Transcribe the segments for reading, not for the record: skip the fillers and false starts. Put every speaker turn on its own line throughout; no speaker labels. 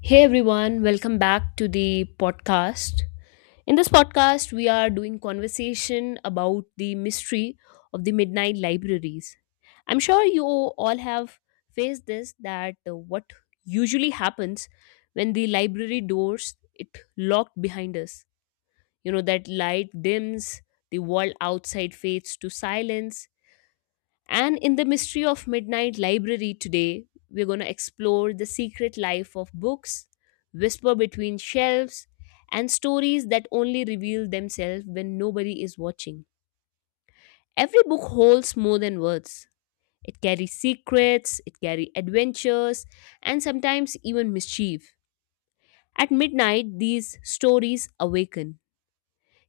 Hey everyone, welcome back to the podcast. In this podcast, we are doing conversation about the mystery of the midnight libraries. I'm sure you all have faced this that what usually happens when the library doors it locked behind us. You know that light dims, the wall outside fades to silence, and in the mystery of Midnight Library today, we're going to explore the secret life of books, whisper between shelves, and stories that only reveal themselves when nobody is watching. Every book holds more than words. It carries secrets, it carries adventures, and sometimes even mischief. At midnight, these stories awaken.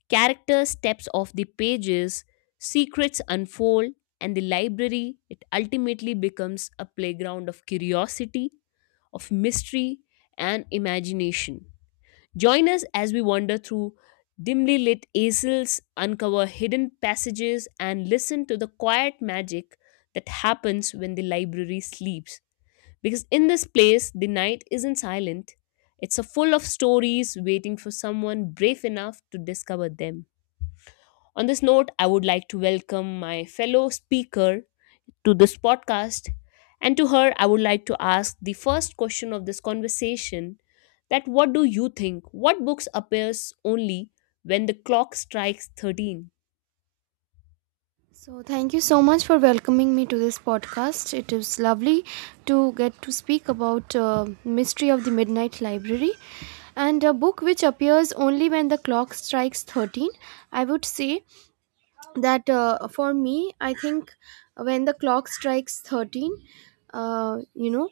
Character steps off the pages, secrets unfold, and the library it ultimately becomes a playground of curiosity, of mystery, and imagination. Join us as we wander through dimly lit aisles, uncover hidden passages, and listen to the quiet magic that happens when the library sleeps. Because in this place, the night isn't silent, it's a full of stories waiting for someone brave enough to discover them. On this note, I would like to welcome my fellow speaker to this podcast. And to her, I would like to ask the first question of this conversation that what do you think? What books appears only when the clock strikes 13?
So, thank you so much for welcoming me to this podcast. It is lovely to get to speak about Mystery of the Midnight Library and a book which appears only when the clock strikes 13. I would say that for me, I think when the clock strikes 13, uh, you know,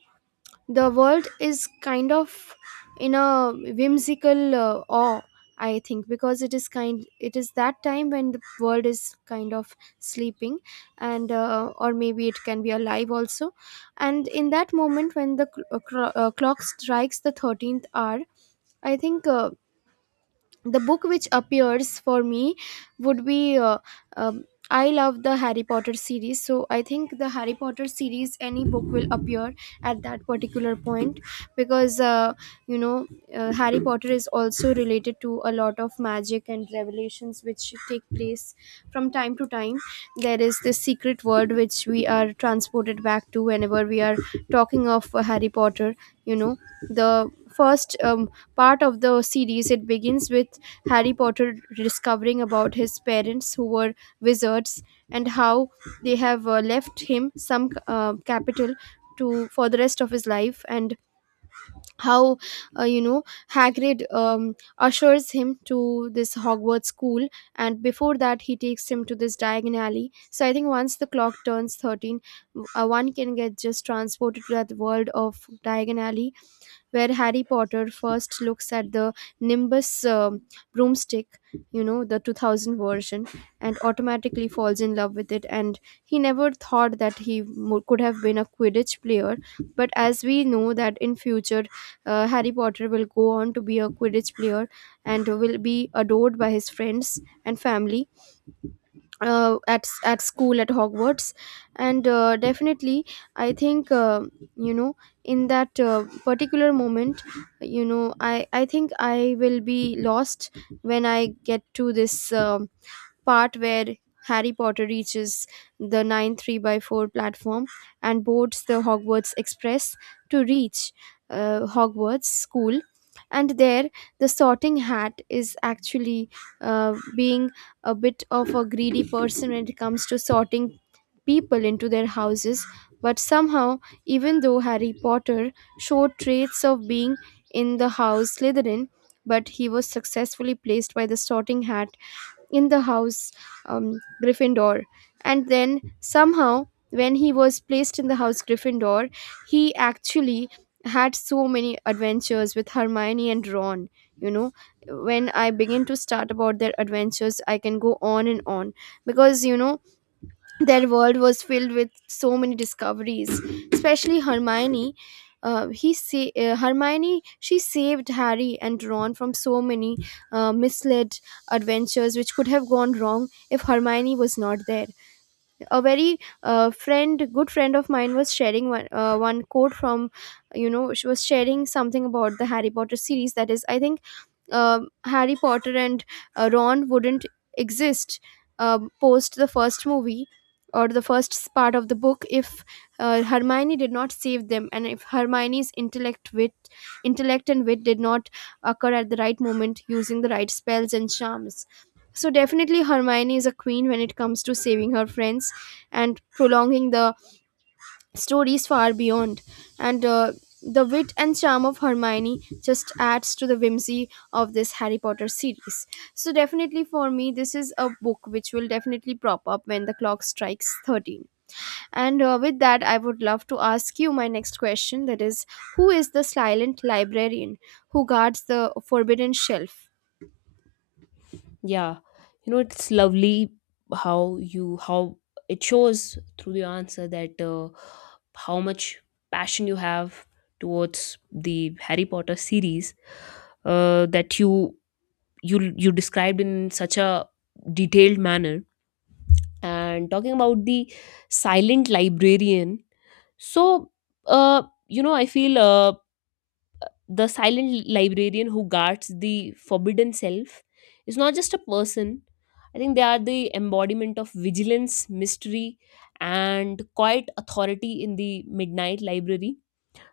the world is kind of in a whimsical awe. I think because it is that time when the world is kind of sleeping, and or maybe it can be alive also. And in that moment when the clock strikes the 13th hour, I think the book which appears for me would be. Um, I love the Harry Potter series, so I think the Harry Potter series, any book will appear at that particular point, because you know Harry Potter is also related to a lot of magic and revelations which take place from time to time. There is this secret world which we are transported back to whenever we are talking of Harry Potter. you know the first part of the series, it begins with Harry Potter discovering about his parents, who were wizards, and how they have left him some capital to for the rest of his life, and how uh, you know Hagrid ushers him to this Hogwarts school. And before that, he takes him to this Diagon Alley. So I think once the clock turns 13, one can get just transported to that world of Diagon Alley, where Harry Potter first looks at the Nimbus broomstick, the 2000 version, and automatically falls in love with it. And he never thought that he could have been a Quidditch player, but as we know that in future, Harry Potter will go on to be a Quidditch player and will be adored by his friends and family, at school at Hogwarts, and definitely I think you know in that particular moment, I think I will be lost when I get to this part where Harry Potter reaches the 9 3/4 platform and boards the Hogwarts Express to reach Hogwarts School. And there, the sorting hat is actually being a bit of a greedy person when it comes to sorting people into their houses. But somehow, even though Harry Potter showed traits of being in the house Slytherin, but he was successfully placed by the sorting hat in the house Gryffindor. And then somehow, when he was placed in the house Gryffindor, he actually had so many adventures with Hermione and Ron. You know, when I begin to start about their adventures, I can go on and on, because their world was filled with so many discoveries, especially Hermione. He sa- Hermione she saved Harry and Ron from so many misled adventures which could have gone wrong if Hermione was not there. A very, good friend of mine was sharing one quote from, she was sharing something about the Harry Potter series. That is, I think Harry Potter and Ron wouldn't exist post the first movie or the first part of the book if Hermione did not save them, and if Hermione's intellect and wit did not occur at the right moment using the right spells and charms. So definitely Hermione is a queen when it comes to saving her friends and prolonging the stories far beyond, and the wit and charm of Hermione just adds to the whimsy of this Harry Potter series. So definitely for me, this is a book which will definitely prop up when the clock strikes 13. And with that, I would love to ask you my next question, that is, who is the silent librarian who guards the forbidden shelf?
Yeah, you know, it's lovely how you, how it shows through the answer that how much passion you have towards the Harry Potter series that you described in such a detailed manner and talking about the silent librarian, so uh you know I feel the silent librarian who guards the forbidden self is not just a person. I think they are the embodiment of vigilance, mystery, and quiet authority in the midnight library.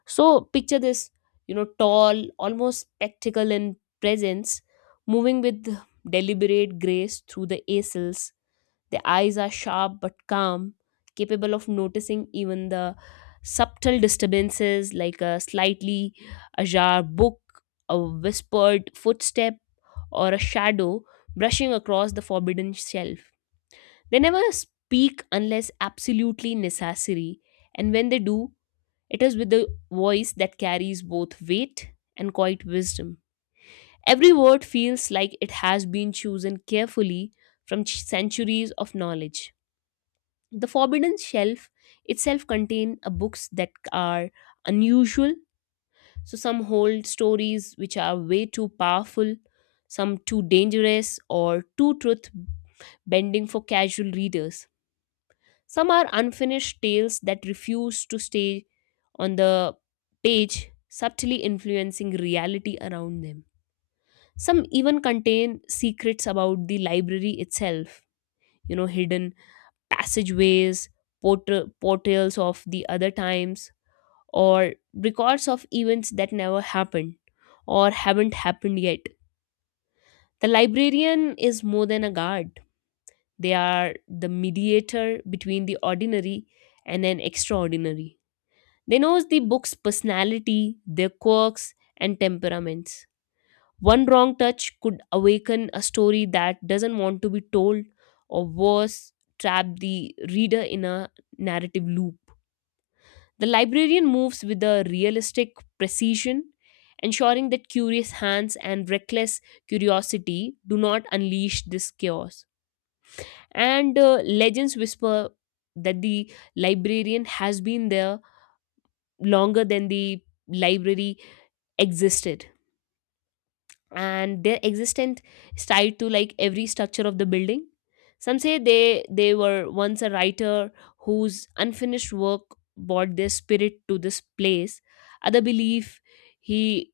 So picture this, you know, tall, almost spectacle in presence, moving with deliberate grace through the acils. The eyes are sharp but calm, capable of noticing even the subtle disturbances like a slightly ajar book, a whispered footstep, or a shadow brushing across the forbidden shelf. They never speak unless absolutely necessary, and when they do, it is with the voice that carries both weight and quiet wisdom. Every word feels like it has been chosen carefully from centuries of knowledge. The Forbidden Shelf itself contains books that are unusual. So some hold stories which are way too powerful, some too dangerous or too truth bending for casual readers. Some are unfinished tales that refuse to stay on the page, subtly influencing reality around them. Some even contain secrets about the library itself, you know, hidden passageways, portrayals of the other times, or records of events that never happened or haven't happened yet. The librarian is more than a guard, they are the mediator between the ordinary and an extraordinary. They knows the book's personality, their quirks, and temperaments. One wrong touch could awaken a story that doesn't want to be told, or worse, trap the reader in a narrative loop. The librarian moves with a realistic precision, ensuring that curious hands and reckless curiosity do not unleash this chaos. And legends whisper that the librarian has been there longer than the library existed, and their existence is tied to like every structure of the building. Some say they were once a writer whose unfinished work brought their spirit to this place. Other believe he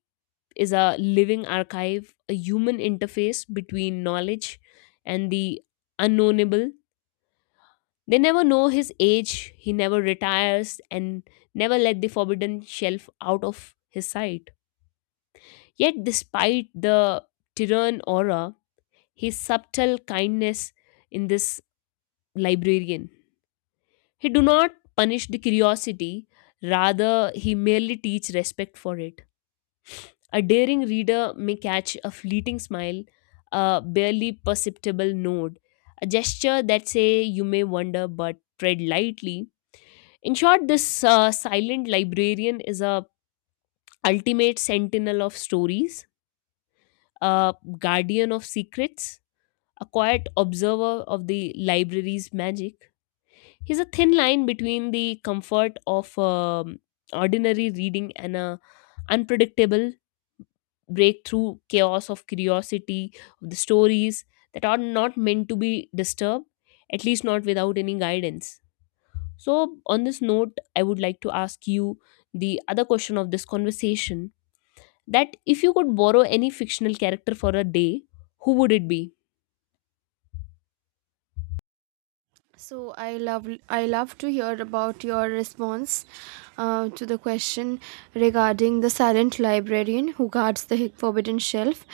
is a living archive, a human interface between knowledge and the unknownable. They never know his age, he never retires, and never let the forbidden shelf out of his sight. Yet, despite the Tyrion aura, his subtle kindness in this librarian. He do not punish the curiosity, rather he merely teach respect for it. A daring reader may catch a fleeting smile, a barely perceptible nod, a gesture that say you may wonder but tread lightly. In short, this silent librarian is a ultimate sentinel of stories, a guardian of secrets, a quiet observer of the library's magic. He's a thin line between the comfort of ordinary reading and a unpredictable breakthrough chaos of curiosity of the stories that are not meant to be disturbed, at least not without any guidance. So, on this note, I would like to ask you the other question of this conversation, that if you could borrow any fictional character for a day, who would it be?
So I love to hear about your response to the question regarding the silent librarian who guards the forbidden shelf.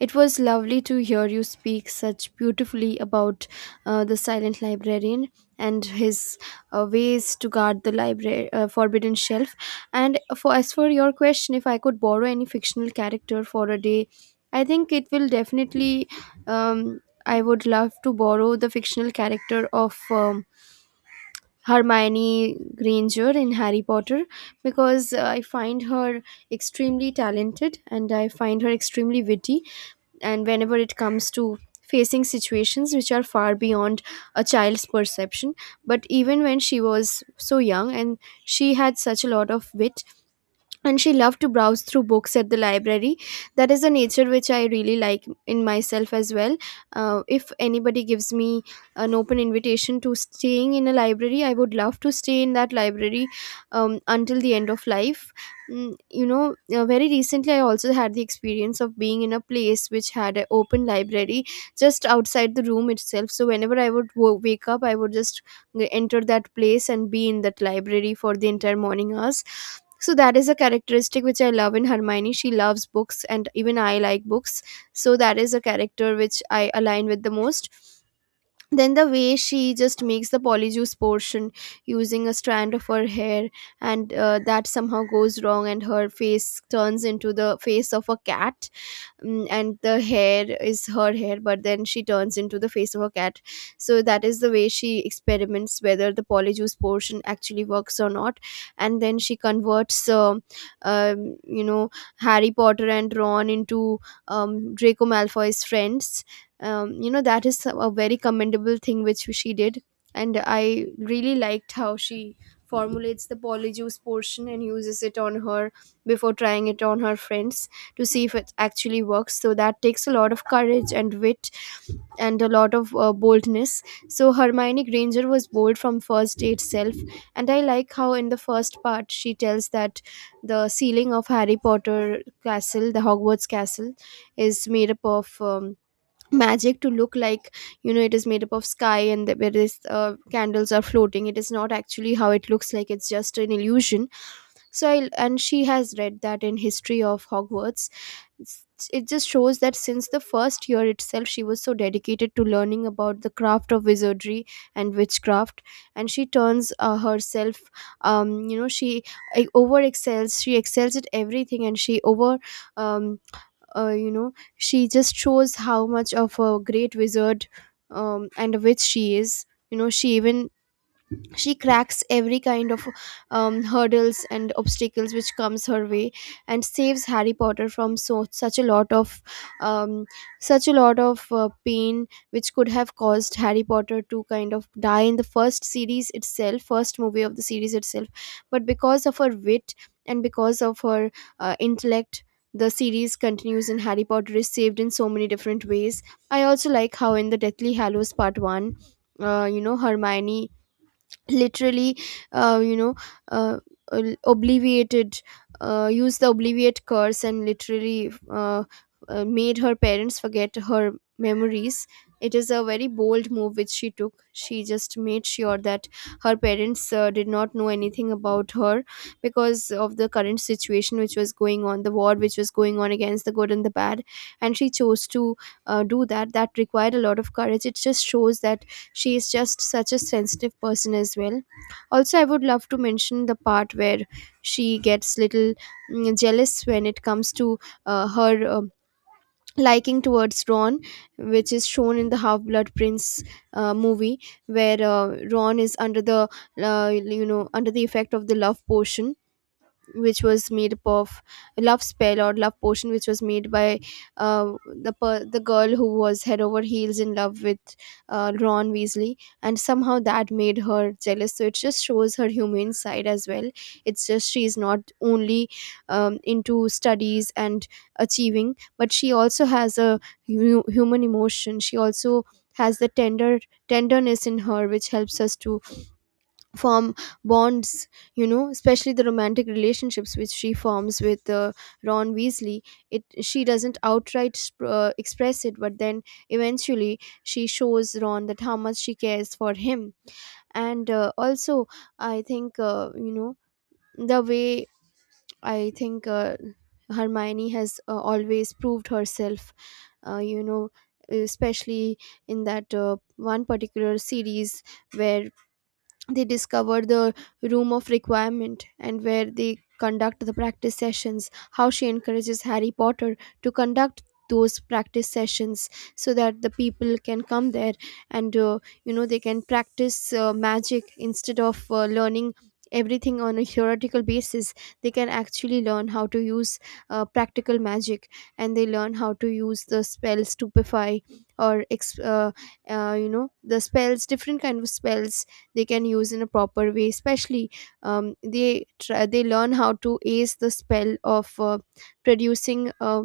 It was lovely to hear you speak such beautifully about the silent librarian and his ways to guard the library, forbidden shelf. And for as for your question, if I could borrow any fictional character for a day, I think it will definitely. Um, I would love to borrow the fictional character of Hermione Granger in Harry Potter, because I find her extremely talented and I find her extremely witty. And whenever it comes to facing situations which are far beyond a child's perception, but even when she was so young, and she had such a lot of wit, and she loved to browse through books at the library. That is a nature which I really like in myself as well. If anybody gives me an open invitation to staying in a library, I would love to stay in that library until the end of life. Very recently, I also had the experience of being in a place which had an open library just outside the room itself, so whenever I would wake up, I would just enter that place and be in that library for the entire morning hours. So that is a characteristic which I love in Hermione. She loves books, and even I like books, so that is a character which I align with the most. Then the way she just makes the polyjuice portion using a strand of her hair, and that somehow goes wrong and her face turns into the face of a cat. And the hair is her hair, but then she turns into the face of a cat. So that is the way she experiments whether the polyjuice portion actually works or not. And then she converts um, you know Harry Potter and Ron into Draco Malfoy's friends. That is a very commendable thing which she did, and I really liked how she formulates the polyjuice portion and uses it on her before trying it on her friends to see if it actually works. So that takes a lot of courage and wit, and a lot of boldness. So Hermione Granger was bold from first day itself, and I like how in the first part she tells that the ceiling of Harry Potter castle, the Hogwarts castle, is made up of magic to look like, it is made up of sky, and where this candles are floating, it is not actually how it looks like, it's just an illusion. And she has read that in history of Hogwarts. It just shows that since the first year itself, she was so dedicated to learning about the craft of wizardry and witchcraft. And she turns herself, um, you know she she excels at everything, and she over um, you know she just shows how much of a great wizard and a witch she is. You know she even she cracks every kind of hurdles and obstacles which comes her way, and saves Harry Potter from such a lot of um, pain which could have caused Harry Potter to kind of die in the first series itself, first movie of the series itself. But because of her wit and because of her intellect, the series continues and Harry Potter is saved in so many different ways. I also like how in the Deathly Hallows Part 1, Hermione literally, uh, you know uh, obliviated, used the obliviate curse, and literally made her parents forget her memories. It is a very bold move which she took. She just made sure that her parents did not know anything about her because of the current situation which was going on, the war which was going on against the good and the bad. And she chose to do that. That required a lot of courage. It just shows that she is just such a sensitive person as well. Also, I would love to mention the part where she gets little jealous when it comes to her liking towards Ron, which is shown in the Half Blood Prince movie, where Ron is under the effect of the love potion, which was made up of love spell or love potion, which was made by uh, the girl who was head over heels in love with Ron Weasley, and somehow that made her jealous, so it just shows her human side as well. It's just she's not only into studies and achieving, but she also has a human emotion. She also has the tenderness in her which helps us to form bonds, especially the romantic relationships which she forms with Ron Weasley. It, she doesn't outright express it, but then eventually she shows Ron that how much she cares for him. And also I think you know the way I think Hermione has always proved herself, uh, you know especially in that one particular series where they discover the Room of Requirement, and where they conduct the practice sessions, how she encourages Harry Potter to conduct those practice sessions so that the people can come there and, they can practice magic instead of learning everything on a theoretical basis. They can actually learn how to use practical magic, and they learn how to use the spell Stupefy, or the spells, different kind of spells they can use in a proper way. Especially they try, they learn how to ace the spell of producing a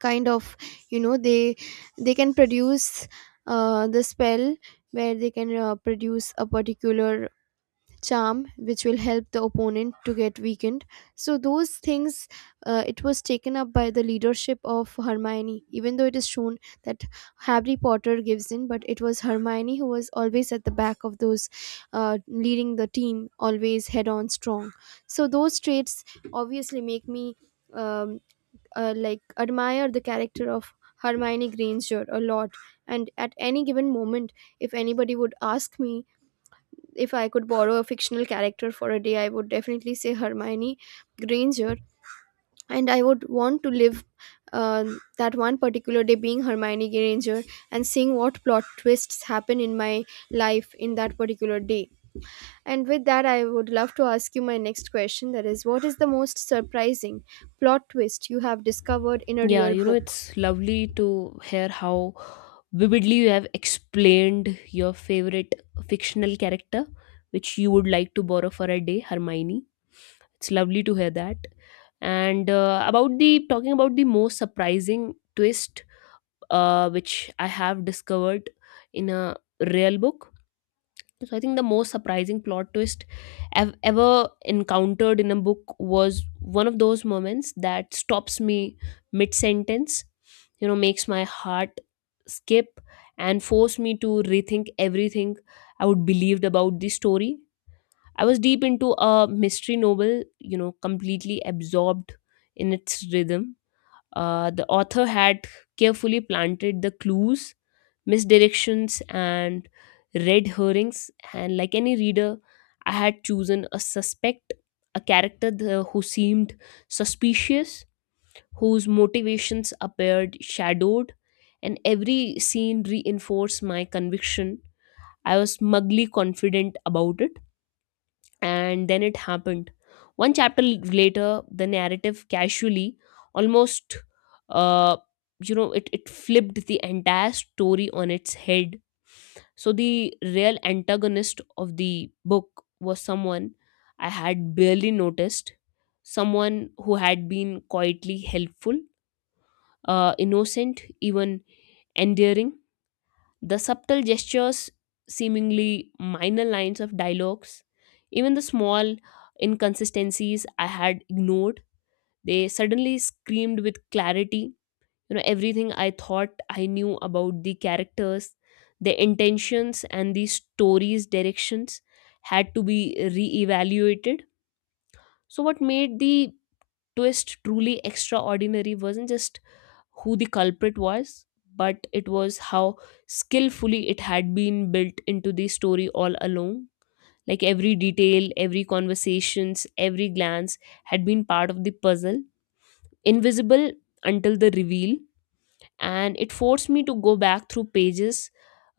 kind of, you know they they can produce the spell where they can produce a particular charm which will help the opponent to get weakened. So those things, it was taken up by the leadership of Hermione, even though it is shown that Harry Potter gives in, but it was Hermione who was always at the back of those, leading the team, always head on strong. So those traits obviously make me um, like admire the character of Hermione Granger a lot. And at any given moment, if anybody would ask me, if I could borrow a fictional character for a day, I would definitely say Hermione Granger, and I would want to live uh, that one particular day being Hermione Granger, and seeing what plot twists happen in my life in that particular day. And with that, I would love to ask you my next question, that is, what is the most surprising plot twist you have discovered in a
Yeah,
real
you know,
book?
it's lovely to hear how vividly you have explained your favorite fictional character, which you would like to borrow for a day, Hermione. It's lovely to hear that. And about the talking about the most surprising twist, which I have discovered in a real book, so I think the most surprising plot twist I've ever encountered in a book was one of those moments that stops me mid sentence, you know, makes my heart skip and force me to rethink everything I would believed about the story. I was deep into a mystery novel, you know, completely absorbed in its rhythm. The author had carefully planted the clues, misdirections, and red herrings, and like any reader I had chosen a suspect, a character who seemed suspicious, whose motivations appeared shadowed, and every scene reinforced my conviction. I was smugly confident about it, and then it happened. One chapter later, the narrative casually, almost, uh, you know, it flipped the entire story on its head. So the real antagonist of the book was someone I had barely noticed, someone who had been quietly helpful, innocent, even endearing. The subtle gestures, seemingly minor lines of dialogues, even the small inconsistencies I had ignored, they suddenly screamed with clarity. You know, everything I thought I knew about the characters, their intentions, and the story's directions had to be reevaluated. So, what made the twist truly extraordinary wasn't just who the culprit was, but it was how skillfully it had been built into the story all along. Like every detail, every conversations, every glance had been part of the puzzle, invisible until the reveal. And it forced me to go back through pages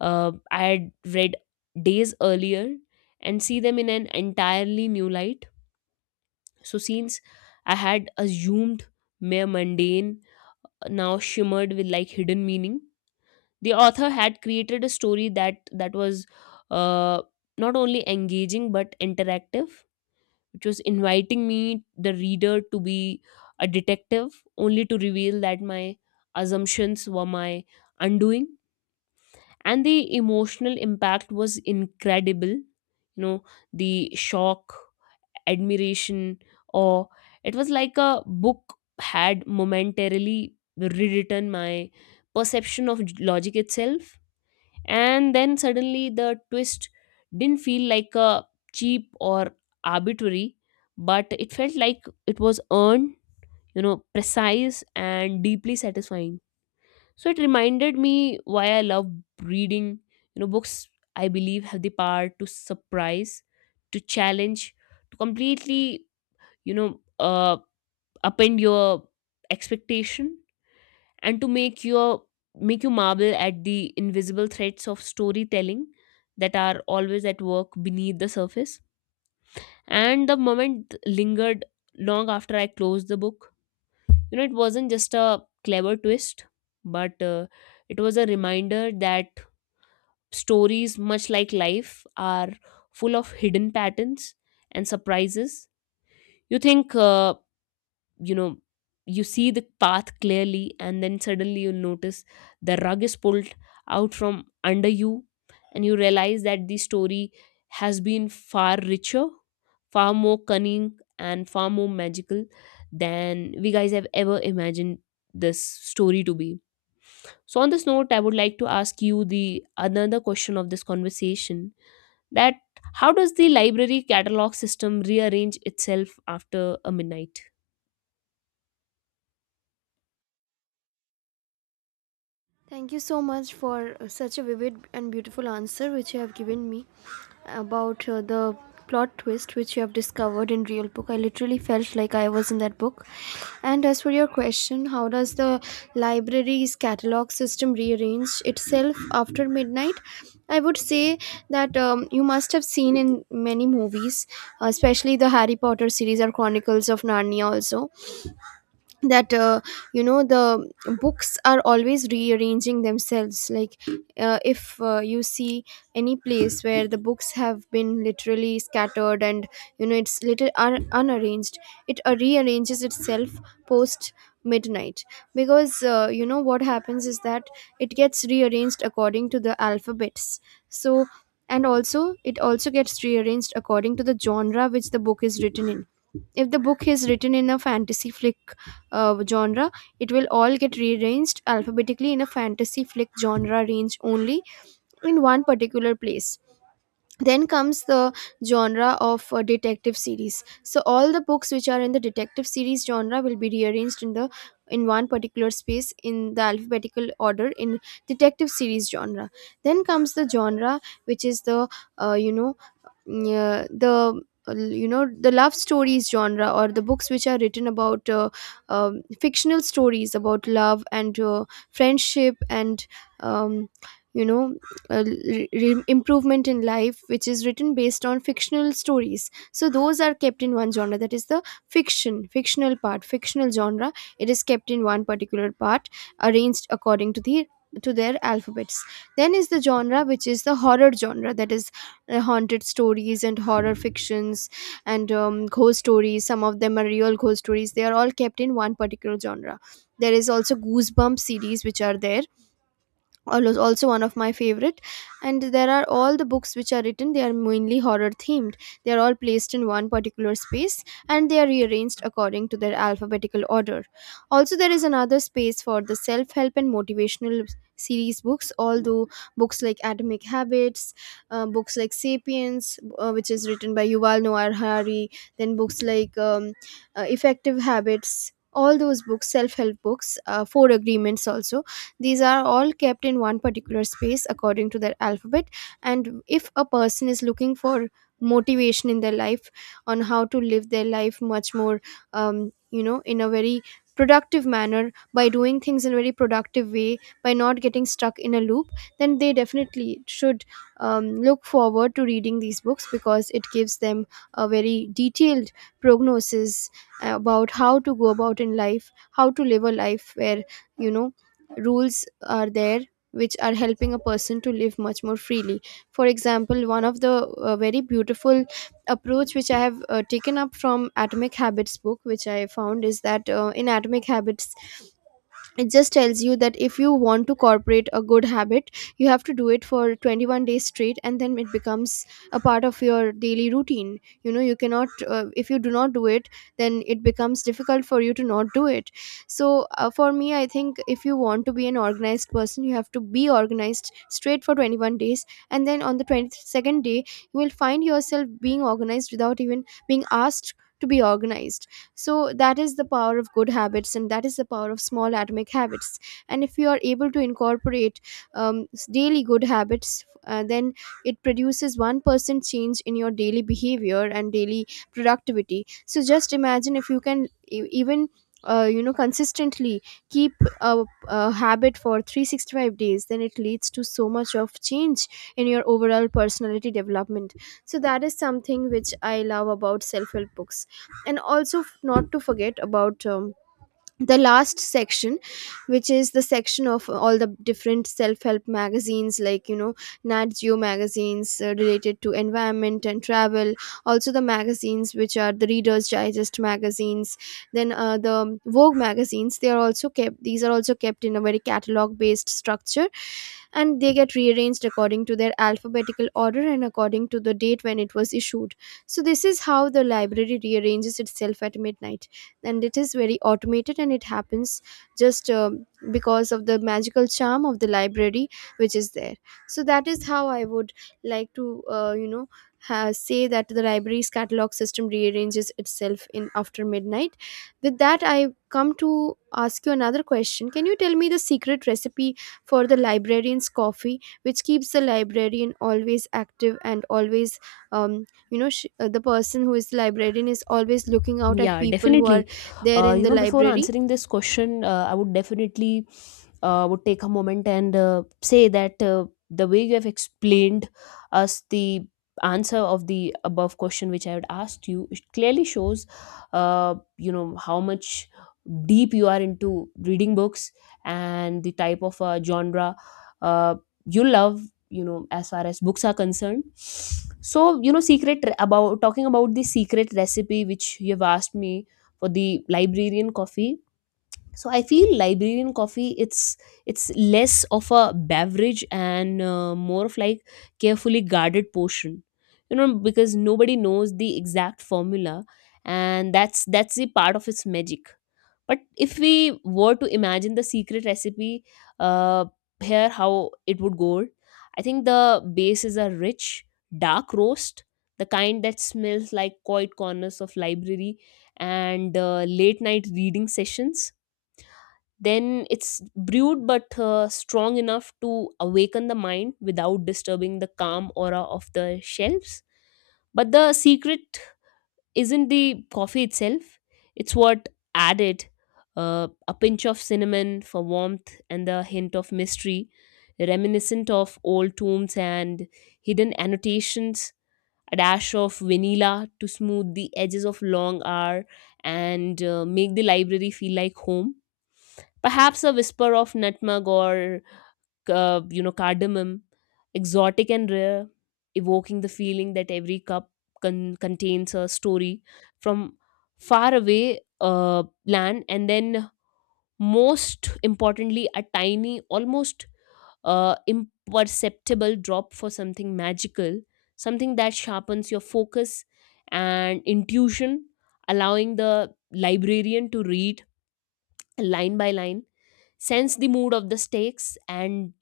I had read days earlier and see them in an entirely new light. So scenes I had assumed mere mundane now shimmered with like hidden meaning. The author had created a story that was uh, not only engaging but interactive, which was inviting me the reader to be a detective, only to reveal that my assumptions were my undoing. And the emotional impact was incredible, you know, the shock, admiration, or it was like a book had momentarily rewritten my perception of logic itself. And then suddenly the twist didn't feel like a cheap or arbitrary, but it felt like it was earned, you know, precise and deeply satisfying. So it reminded me why I love reading. You know, books I believe have the power to surprise, to challenge, to completely, you know, upend your expectation, and to make your make you marvel at the invisible threads of storytelling that are always at work beneath the surface. And the moment lingered long after I closed the book. You know, it wasn't just a clever twist, but it was a reminder that stories, much like life, are full of hidden patterns and surprises. You think you know, you see the path clearly, and then suddenly you notice the rug is pulled out from under you, and you realize that the story has been far richer, far more cunning, and far more magical than we guys have ever imagined this story to be. So on this note, I would like to ask you the another question of this conversation, that how does the library catalog system rearrange itself after a midnight?
Thank you so much for such a vivid and beautiful answer which you have given me about the plot twist which you have discovered in real book. I literally felt like I was in that book. And as for your question, how does the library's catalog system rearrange itself after midnight? I would say that you must have seen in many movies, especially the Harry Potter series or Chronicles of Narnia also, that the books are always rearranging themselves. Like if you see any place where the books have been literally scattered and, it's little unarranged, it rearranges itself post midnight. Because, what happens is that it gets rearranged according to the alphabets. So, and also it also gets rearranged according to the genre which the book is written in. If the book is written in a fantasy flick genre, it will all get rearranged alphabetically in a fantasy flick genre range only in one particular place. Then comes the genre of detective series. So all the books which are in the detective series genre will be rearranged in the, in one particular space in the alphabetical order in detective series genre. Then comes the genre which is the, uh, you know yeah, the, the love stories genre, or the books which are written about fictional stories about love and friendship and um, you know improvement in life which is written based on fictional stories. So those are kept in one genre, that is the fiction fictional part fictional genre. It is kept in one particular part, arranged according to the, to their alphabets. Then is the genre which is the horror genre, that is haunted stories and horror fictions and ghost stories. Some of them are real ghost stories. They are all kept in one particular genre. There is also Goosebump series, which are there, was also one of my favorite, and there are all the books which are written, they are mainly horror themed, they are all placed in one particular space, and they are rearranged according to their alphabetical order. Also there is another space for the self help and motivational series books, although books like Atomic Habits, books like Sapiens, which is written by Yuval Noah Harari, then books like Effective Habits, all those books, self help books, Four Agreements also, these are all kept in one particular space according to their alphabet. And if a person is looking for motivation in their life on how to live their life much more, in a very productive manner, by doing things in a very productive way, by not getting stuck in a loop, then they definitely should look forward to reading these books, because it gives them a very detailed prognosis about how to go about in life, how to live a life where, you know rules are there which are helping a person to live much more freely. For example, one of the very beautiful approach which I have taken up from Atomic Habits book which I found is that, in Atomic Habits, it just tells you that if you want to incorporate a good habit, you have to do it for 21 days straight and then it becomes a part of your daily routine. You know, you cannot, if you do not do it, then it becomes difficult for you to not do it. So for me, I think if you want to be an organized person, you have to be organized straight for 21 days, and then on the 22nd day you will find yourself being organized without even being asked to be organized. So that is the power of good habits, and that is the power of small atomic habits. And if you are able to incorporate daily good habits, then it produces 1% change in your daily behavior and daily productivity. So just imagine if you can even, consistently keep a habit for 365 days, then it leads to so much of change in your overall personality development. So that is something which I love about self-help books. And also, not to forget about the last section, which is the section of all the different self-help magazines, like, Nat Geo magazines related to environment and travel, also the magazines which are the Readers Digest magazines, then the Vogue magazines, they are also kept, these are also kept in a very catalog based structure, and they get rearranged according to their alphabetical order and according to the date when it was issued. So this is how the library rearranges itself at midnight, and it is very automated, and it happens just because of the magical charm of the library which is there. So that is how I would like to, say that the library's catalog system rearranges itself in after midnight. With that, I come to ask you another question. Can you tell me the secret recipe for the librarian's coffee, which keeps the librarian always active and always, um, the person who is the librarian is always looking out at
Yeah,
people who are
definitely.
there in
You
the
know, before
library.
answering this question, I would definitely would take a moment and say that the way you have explained us the answer of the above question which I had asked you, it clearly shows, you know, how much deep you are into reading books and the type of genre uh, you love, you know, as far as books are concerned. So you know, secret about talking about the secret recipe which you've asked me for the librarian coffee, so I feel librarian coffee, it's less of a beverage and more of like carefully guarded portion, you know, because nobody knows the exact formula, and that's the part of its magic. But if we were to imagine the secret recipe, uh, here how it would go. I think the base is a rich dark roast, the kind that smells like quiet corners of library and late night reading sessions. Then it's brewed but strong enough to awaken the mind without disturbing the calm aura of the shelves. But the secret isn't the coffee itself, it's what added: a pinch of cinnamon for warmth and the hint of mystery, reminiscent of old tombs and hidden annotations; a dash of vanilla to smooth the edges of long hour and make the library feel like home. Perhaps a whisper of nutmeg or, you know, cardamom, exotic and rare, evoking the feeling that every cup contains a story from far away land. And then, most importantly, a tiny, almost imperceptible drop for something magical, something that sharpens your focus and intuition, allowing the librarian to read line by line, sense the mood of the stakes, and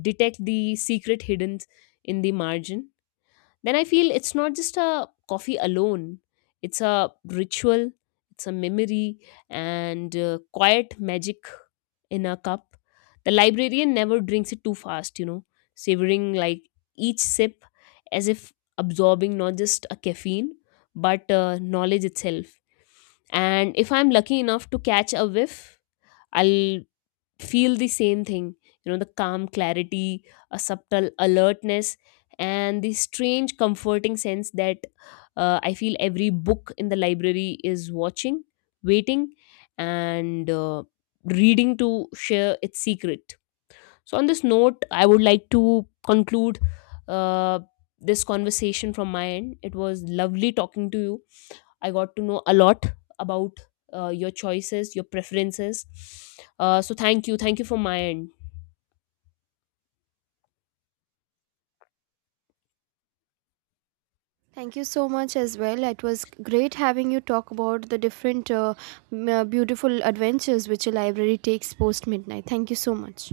detect the secret hidden in the margin. Then I feel it's not just a coffee alone, it's a ritual, it's a memory, and quiet magic in a cup. The librarian never drinks it too fast, you know, savoring like each sip as if absorbing not just a caffeine but knowledge itself. And if I'm lucky enough to catch a whiff, I'll feel the same thing, you know, the calm clarity, a subtle alertness, and the strange comforting sense that I feel every book in the library is watching, waiting, and reading to share its secret. So, on this note, I would like to conclude uh, this conversation from my end. It was lovely talking to you. I got to know a lot about your choices, your preferences. So thank you. Thank you for my end.
Thank you so much as well. It was great having you talk about the different beautiful adventures which a library takes post midnight. Thank you so much.